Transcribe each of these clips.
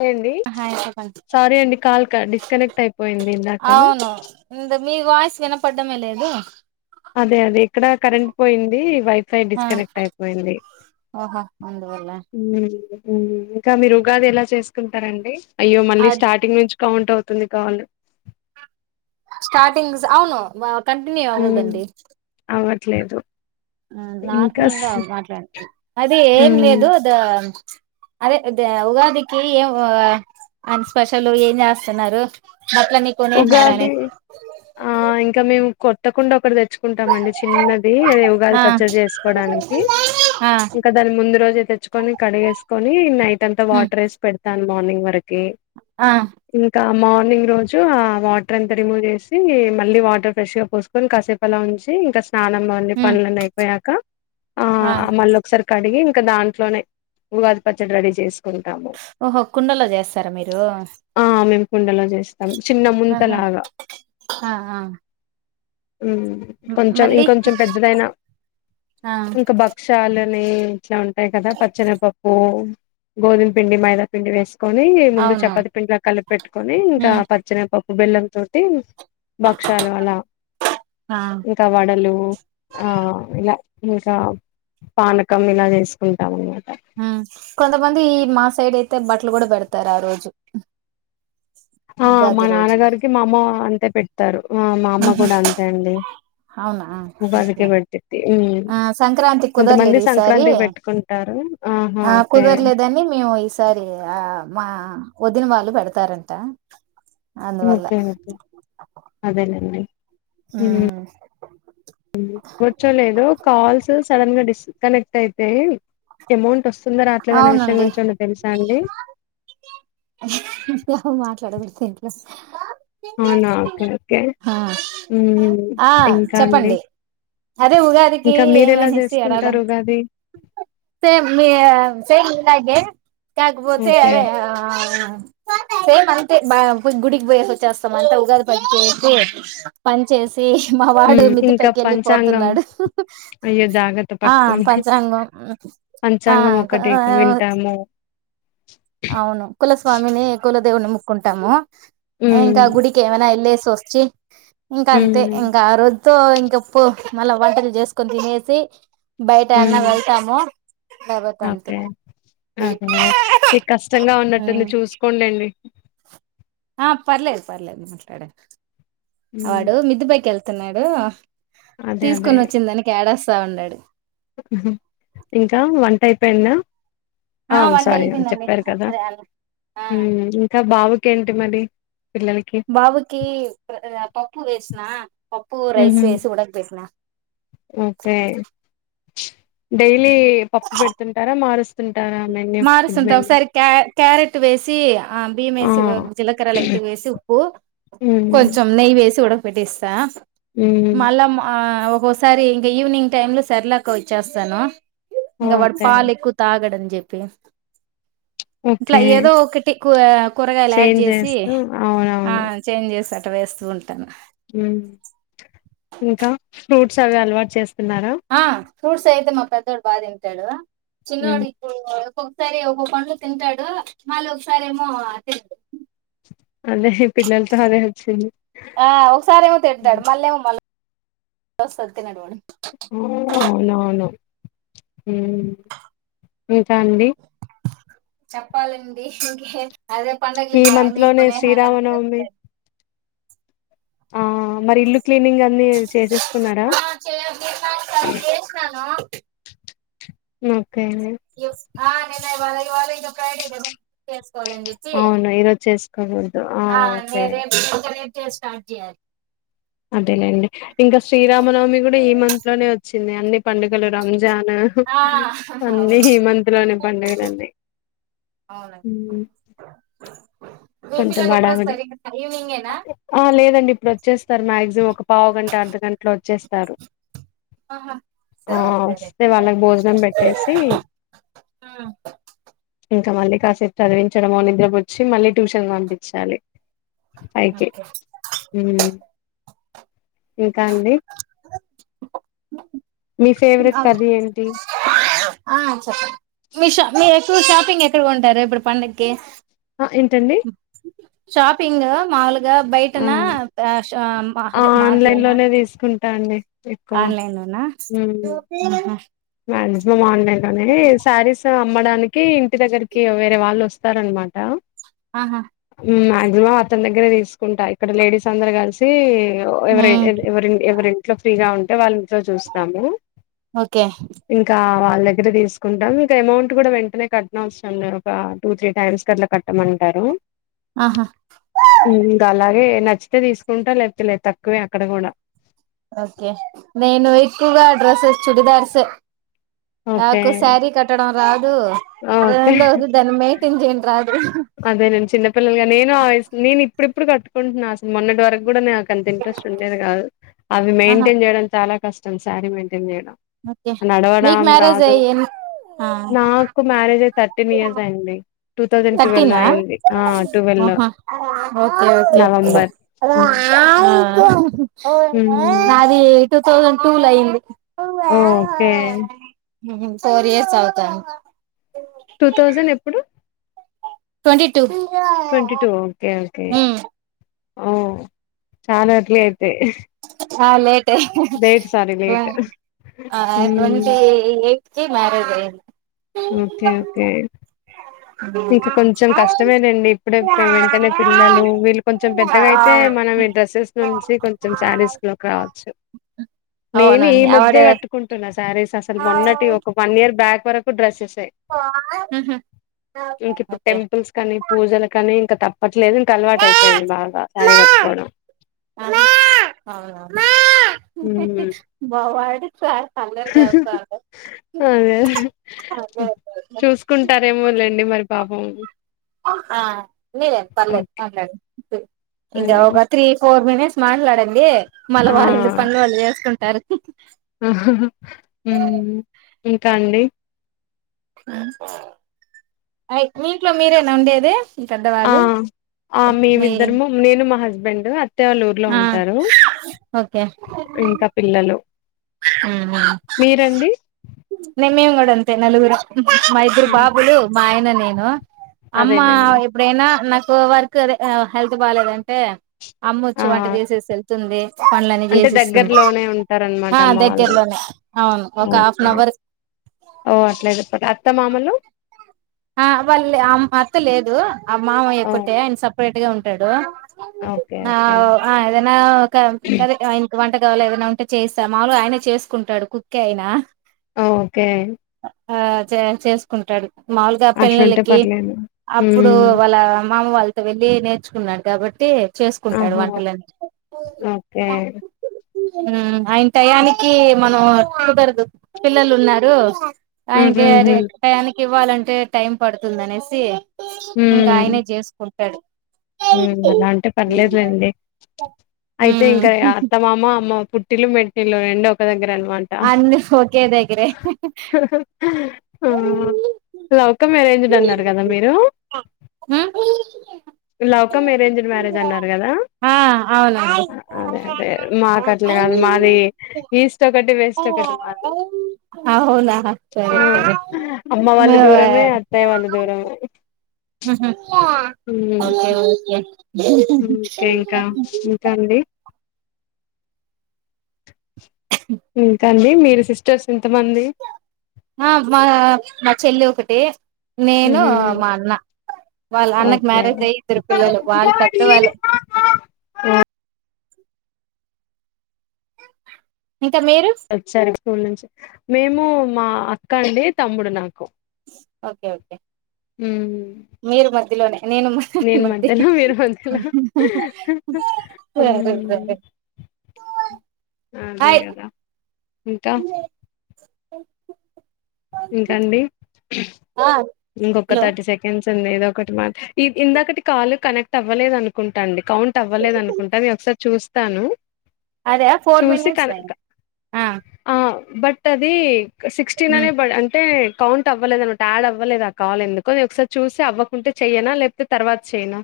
సరే అండి హాయ్ చెప్పండి సారీ అండి కాల్ డిస్కకనెక్ట్ అయిపోయింది ఇందాక అవును ఇంద మీ వాయిస్ వినపడ్డమే లేదు అదే అదే ఇక్కడ కరెంట్ పోయింది వైఫై ఆ డిస్కనెక్ట్ అయిపోయింది ఓహో అందువల్ల ఉమ్ ఇంకా మీరు ఉగాది ఎలా చేసుకుంటారండి అయ్యో అ మళ్ళీ స్టార్టింగ్ నుంచి కౌంట్ అవుతుంది కాళు స్టార్టింగ్స్ అవును కంటింటన్యూ అవ్వదండి లేదు నార్మల్గా మాట్లాడ అది ఏం ఉమ్, లేదు అద అదే ఉగాదికి ఏం అ స్పెషల్ ఏం చేస్తున్నారు బట్టలన్నీ కొనేసినార అని ఉగాది ఆ ఇంకా మేము కొత్తకుండా ఒకడిది తెచ్చుకుంటామండి చిన్నది అద ఉగాది ఆ పచ్చడి చేసుకోవడానికి ఆ ఇంకా దాని ముందు రోజ తెచ్చుకొని కడిగివేసుకొని నైట్ అంతా వాటర్ వేసి పెడతాను మార్నింగ్ వరకు ఇంకా మార్నింగ్ రోజు ఆ వాటర్ అంతా రిమూవ్ చేసి మళ్ళీ వాటర్ ఫ్రెష్ గా పోసుకొని కాసేపూ అలా ఉంచి ఇంకా స్నానం అన్ని ఉమ్ పనులన్నీ అయిపోయాక ఆ మళ్ళ ఒకసారి కడిగి ఇంకా దాంట్లోనే ఉగాది పచ్చడి రెడీ చేసు ఓహో కుండలో చేస్తారా మీరు ఆ మేము కుండలో చేస్తాం చిన్న ముంత ఆహా లాగా ఆ ఆ కొంచెం మళ్ళీ ఇంకొంచెం పెద్దదనా ఆ ఇంకా భక్ష్యాలని ఇట్లా ఉంటాయి కదా పచ్చనిపప్పు గోధుమ పిండి మైదా పిండి వేసుకొని ముందు అవునవును చపాతి పిండిలా కలిపి పెట్టుకొని ఇంకా ఉమ్ ఇ పప్పు బెల్లం తోటి భక్షాలు అలా ఆ ఇంకా వడలు ఆ ఇలా ఇంకా పానకం ఇలా చేసుకుంటాం అన్నమాట ఉమ్ కొంతమంది ఈ మా సైడ్ అయితే బట్టలు కూడా పెడతారు ఆ రోజు ఆ మా ఉగాది రోజు నాన్నగారికి మా అమ్మ అంతే పెడతారు మా అమ్మ ఉహు కూడా అంతే అండి అవునా బడిక ఓకే పటిది. ఆ సంక్రాంతి కొంతమంది కుదరలేదు ఈసారి సంక్రాంతికి పెట్టుకుంటారు. ఆ కుదరలేదని మేము ఈసారి ఆ మా వదిన వాళ్ళు పెడతారంట. అందువల్ల ఇంకేంటి అదే లేండి. ఉమ్ కూర్చోలేదు కాల్స్ సడన్ గా డిస్కనెక్ట్. అయితే అమౌంట్ వస్తుందా రాట్లేదు అనే విషయం అవునండి గురించిన్న ఏమన్నా తెలుసా అండి. మాట్లాడకుండా ఉంటే ప్లస్. అవునా ఓకే ఓకే ఆ ఉమ్ ఆ ఇంకా అండి చెప్పండి. అదే ఉగాదికి ఇంకా ఏమ మీరెలా అనేసి చేసుకుంటారు ఎడాదంత. ఉగాది సేమ్ మీ మీలాగే కాకపోతే ఓకే అదే ఆ. అ. సేమ్ అంతే బా గుడికి పోయేసి వచ్చేస్తాం అంతే ఉగాది పట్ చేసి పని చేసి. మావాడు హ్మ్ ఇంకా మితిపైకి పంచాంగం వెళ్ళిపోతున్నాడు అయ్యో జాగ్రత్త ఆ పట్టుకోండి. పంచాంగం. ఆ. పంచాంగం ఒకటి ఇక వింటాము. అవును కులస్వామిని కులదేవుని ముక్కుంటాము హ్మ్. ఇంకా గుడికి ఏమైనా వెళ్ళేసి. కోచి ఇంకా అంతే హ్మ్. ఇంకా ఆ రోజు. తో ఇంక పో మళ్ళా వంటలు చేసుకొని తినేసి. బయట అన్న హ్మ్. వెళ్తాము లేపోతె అంత. ఓకే. ‌ ఇష్టంగా ఉన్నట్టుంది చూసుకోంలేండి. ఆ పర్లేదు, పర్లేదు మాట్లాడ హ్మ్. వాడు మిద్దుపైకి వెళ్తున్నాడు. అదే అదే. తీసుకొని వచ్చింది దానికిఎడస్తా ఉన్నాడు. ఇంకా వంటైపోయింద. ఆ వంట సారీ అ అయిపోయిందండి చెప్పారు కదా అదే ఆ ఇంకా బావుకేంటి మరి. పిల్లలకి? బాబకి పప్పు వేసిన పప్పు హుహు. రైస్ వేసి ఉడక పెట్టిన. ఓకే డైలీ పప్పు పెడుతుంటారా మారుస్తు. మారుస్తుంటా ఒకసారి క క్యారెట్ వేసి ఆ బియం వేసి జీలకర్రలు లైట్ గా వేసి ఉప్పు. కు హ్మ్. కొంచెం నెయ్యి వేసి ఉడక పెట్టేస్తా హ్మ్. మల్ల మా. ఆ ఒక్కోసారి ఇంకా ఈవనింగ్ టైమ్ంలో సరిలాక వ చ్చేస్తాను. ఇంకా వాడు ఓకే. పాలు ఎక్కువ తాగడని చెప్పిన. ఇట్లా ఓకే. ఏదో ఒకటి కూరగాయలు యాడ్ చేంజ్ చేసి చేస్తూ ఆ అవునవును చేంజ్ చేశా. వేస్తుంట్. ఇంకా ఫ్రూట్స్ అవి అలవాటు చేస్తున్నారా. ఆ ఫ్రూట్స్ అయితే మా పెద్దోడు బాగా తింటాడు ఉమ్ చిన్నోడు ఇప్పుడు. ఒక్కొక్కసారి ఒ పండు తింటాడు మళ్ళీ ఒకసారి ఏమో అంతే అంటే అటేటె. అదే పిల్లతో అదే వచ్చింది. ఆ ఒకసారి ఏమో తిడతాడు మళ్ళ ఏమో మళ్ళ తినడు వాడు. అవునవును. ఇంకా అండి. చెప్పాలండి ఇంకేం. అదే ఈ పంండగలి మంత్ మీ లోనే కొనే హ. శ్రీరామనవమి ఆ మరి ఇల్లు క్లీనింగ్ అన్ని చేసేసుకున్నారా. ఆ చే నిన్న ఒకసారి చేసినాను. ఉ. ఇ నేన ఇవాళ ఇవాళ ఇంకా ఫ్రైడే కదా. కొలనికి అవును ఈరోజు చేసుకోకూడదు ఆ ఓకే నేను రేపు. నేను స్టార్ట్ చేయాలి. అదేలేండి ఇంకా శ్రీరామనవమి కూడా ఈ మంత్ లోనే వచ్చింది అండి. పండుగలు రంజాన్ ఆ అన్నీ ఈ అవునవును మంత్ లోనే పండుగలు అన్ని. అవునండి ఉమ్. మీ కొంచెం పిల్లలు అడాగది ఎప్పుడొస్తారు ఇంకా ఈవినింగేనా ఆ లేదండి ఇప్పుడు వచ్చేస్తారు వచ్చేసాం ఒక పావు గంట అర్ధగంట ఇంట్లో వచ్చేస్తారు ఆహా ఆ సరే సరే వస్తే వాళ్ళకి భోజనం పెట్టేసి ఆ ఇంకా మళ్ళీ కాసేపు చదివించడం నిద్రపో వచ్చి మళ్ళీ ట్యూషన్ పంపించాలి అయితేే ఓకే హ ఇంకా అండి మీ ఫేవరెట్ కర్రీ ఏంటి చెప్పండి మీష మీ ఎకు షాపింగ్ ఎ ఎక్కడ ఉంటారు ఇప్పుడు పండగక్కి ఆ ఏంటండి షాపింగ్ మామూలుగా గా ఆ బయటనా అ అ అదే ఆన్లైన్ మార్ట్లోనా లోనే తీసుకుంటా అండి ఎక్కువ ఆన్లైన్ లోనా హ్మ్. మాక్సిమం ఆన్లైన్ లోనే సారీస్ అమ్మడానికి ఇంటి దగ్గరికి వేరే వాళ్ళు వస్తారనమాట ఆహా మాక్సిమం అతని దగ్గరే తీసుకుంటా ఇక్కడ లేడీస్ అందరు కలిసి ఎవ ఉమ్ ఎవరి ఎవరింట్లో ఫ్రీగా ఉంటే వాళ్ళ ఇంట్లో చూస్తాము ఓకే ఇంకా వాళ్ళ దగ్గర తీసుకుంటాం ఇంకా అమౌంట్ కూడా వెంటనే కట్టణవసరంలే ఒక టూ త్రీ టైమ్స్ కి అట్లా కట్టమంటారు ఆహా ఇంకలాగే న నచ్చితే తీసుకుంటా లేకపోతే లేదు తక్కువే అక్కడ కూడా ఓకే నేను ఎక్కువగా డ్రెస్సెస్ చూడిదార్సే ఓకే నాకు శారీ కట్టడం రాదు ఓకే రెండోది దాని మెయింటేన్ చేయటం కూడా రాదు అదే నేను చిన్నపిల్లలుగా నేను నేను ఇప్పుడిప్పుడు కట్టుకుంటున్నాను అసలు మొన్నటి వరకు కూడా అంత ఇంట్రెస్ట్ ఉండేది కాదు అవి ఆహా మెయింటైన్ చేయడం చాలా కష్టం శారీ మయి టైన్ చేయడం ఓకే అ మీకు నడవడం మ్యారేజ్ రాదు అయ్యి ఎన్ ఆ నాకు మ్యారేజ్ థర్టీన్ ఇయర్స్ అయింది టువెల్లో అయింది ఆ ట్వెల్వ్ లో ఓహా ఓకే నవంబర్ ఓకే మ్మ్ నాది టూ థౌసండ్ టూ లో అయింది ఓకే ఫోర్ఇయర్స్ అవుతా టూ థౌజండ్ ఎప్పుడు ట్వంటీ టూ ట్వంటిటూ ఆ ఓకే ఓకే మ్ ఓ చాలా అట్లేయితే చాలా లేటైంది లేట్ ఆ మ్మ్ ట్వంటీ ఎయిట్కి మ్యారేజ్ అయింది ఓకే ఓకే ఇంక కొంచెం కష్టమేదండి ఇప్పుడే వెంటనే పిల్లలు వీళ్ళు కొంచెం పెద్దగా అయితే మనం మీ డ్రెస్సెస్ నుంచి కొంచెం శారీస్ లో రావచ్చు నేను ఈ అవునండి మధ్య ఆవిడ కట్టుకుంటున్నా శారీస్ అసలు మొన్నటి ఒక వన్ ఇయర్ బ్యాక్ వరకు డ్రెస్సెస్ ఆమ్ ఆహ్ ఇంక ఇప్పుడు టెంపుల్స్ కానీ పూజలు కానీ ఇంకా తప్పట్లేదు ట్లేదు ఇంక అలవాటు అయిపోయింది బాగా శారీ కట్టుకోవడం ఉమ్ మావాడు చాలా అల్లరి చేస్తాడు అదే అదే చూసుకుంటారేమో లేండి మరి పాపం ఆ ఉన్నిలే పర్లేదు ఓకే మాట్లాడు ఇంకా అయ్యో ఒక త్రీ ఫోర్ మినిట్స్ మాట్లాడండి మళ్ళ ఆ వాళ్ళ పనులు వాళ్ళు చేసుకుంటారు హ్మ్. ఇంకా అండి అయ్ మీ ఇంట్లో మీరేనా ఉండేది మీ ఆ పెద్దవాళ్ళు ఆ మీ మేమిద్దరము నేను మా హస్బ స్బెండ్ అత్తయ్య వాళ్ళు ఊర్లో ఆ ఉంటారు ఇంకా పిల్లలు ఉమ్ మీరండి నే మేము కూడా అంతే నలుగురం మా ఇద్దరు ఆ! బాబులు మా ఆయన నేను అమ్మ అదేలేండి ఎప్పుడైనా నాకు వర్క్ అదే హెల్త్ బాలేదంటే ఆ అమ్మొచ్చు వంట చేసేసి వెళ్తుంది పనులని చేసిస్తుంది ఆ దమ్మ వాళ్ళు దగ్గరలోనే అవును ఒక హాఫ్ ఓకే అన్ అవర్ ఓ అట్లేదు అత్త మామలు ఆ వాళ్ళు అం అత్త లేదు ఆ మామయ్య ఓ ఒక్కటే ఆయన సపరేట్ గా ఉంటాడు ఓకే ఆ ఓకే అదనా ఒక అదే వంట కావాల ఏదైనా ఉంటే చేస్తా మాములుగా ఆయన చేసుకుంటాడు కుక్కే ఆయినా ఓకే ఆ చే చేసుకుంటాడు మాములుగా అట్లుంటే పెళ్లిలకి పర్లేదు అప్పుడు హ్మ్ వాళ్ళ మామ వాళ్ళతో వెళ్ళి నేర్చుకున్నాడు కాబట్టి చేసుకుంటాడు ఆహా వంటలన్నీ ఓకే ఉమ్ ఆన్ టయానికి మనం కుదరదు పిల్లలు ఉన్నారు ఆయనకి ర హుహుహు టయానికి ఇవ్వాలంటే టైం పడుతుంది అనేసి ఇంకా ఆయనే చేసుకుంటాడు అలాంటే పర్లేదులేండి అయితే మ్ ఇంకా అత్తమామ అమ్మ పుట్టిలు మెట్టిలు రెండు ఒక దగ్గరే అన్నమాట ఆ అన్ని ఒకే దగ్గరే లవ్ కమ్ అరేంజ్డ్ అన్నారు కదా మీరు మ్ లౌకమ్ ఎరేంజ్డ్ మ్యారేజ్ అన్నారు కదా ఆ అవునండి అదే అదే మాకట్ల కాదు మాది ఈస్ట్ ఒక వెస్ట్ ఒకటి మాది అవునా ఆ సరే సరే అమ్మ వాళ్ళ మే దూరమే అ అత్తయ్య వాళ్లు దూరం ఓకే ఓకే ఓకే ఇంకా ఇంకా అండి ఇంకాండి మీరు సిస్టర్స్ ఎ ఆ మా మా చెల్లి ఒకటి నేను హుహు. మా అన్న వాళ్ళ అన్నకి ఓకే మ్యారేజ్ ఓహ్! అయ్యి ఇద్దరు పిల్లలు వాళ్ళు పెద్దవాళ్లే ఆ ఇంకా మీరు వచ్చారు స్కూల్ నుంచి మేము మా అక్క అండి తమ్ముడు నాకు ఓకే ఓకే హ్మ్. మీరు మధ్యలోనే నేను మది మధ్యలో మీరు మధ్యలో సరే హ్మ్. సరే అదే హాయ్ కదా ఇంకా అ ఇంకాండి ఆ ఇంకొక హలో థర్టీ సెకండ్స్ ఉంది ఏదో ఒకటి మాట్ల ఇందాకటి కాల్ కనెక్ట్ అవ్వలేదు అనుకుంటాండి కౌంట్ అవ్వలేద అనుకుంటా నే ఒకసారి చూస్తాను అదే ఫోర్ చూసి మినిట్స్ కనెక్ట్ అయింది ఆ బట్ అది సిక్స్టీలోనే ఉమ్ బడ్ అంటే కౌంట్ అవ్వలేదు అనమాట యాడ్ అవ్వ అవ్వలేదు ఆ కాల్ ఎందుకో ఒకసారి చూసి అవ్వకుంటే చెయ్యనా లేకపోతే తర్వాత చెయ్యనా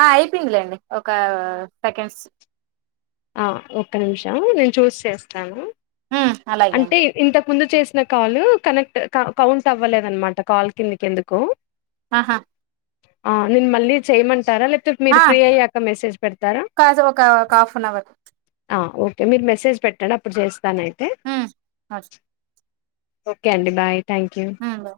ఆ అయిపోందిలేండి ఒక సెకండ్స్ ఆ ఒక్క నిమిషం నేను చూసి చేస్తాను ఉమ్ అలాగే అండి అంటే ఇంత ముందు చేసిన కాల్ కనెక్ట్ కౌంట్ అవ్వలేదన్నమాట కాల్ కిందికి ఎందుకో ఆహా నేను మళ్ళీ చేయమంటారా లేకపోతే మీరు ఆ ఫ్రీ అయ్యాక మెసేజ్ పెడతారా కాదు ఒక ఒక హాఫ్ అన్ అవర్ ఆ ఓకే మీరు మెసేజ్ పెట్టండి అప్పుడు చేస్తానైతే ఉమ్ ఓకే అండి బాయ్ థ్యాంక్ యూ ఉమ్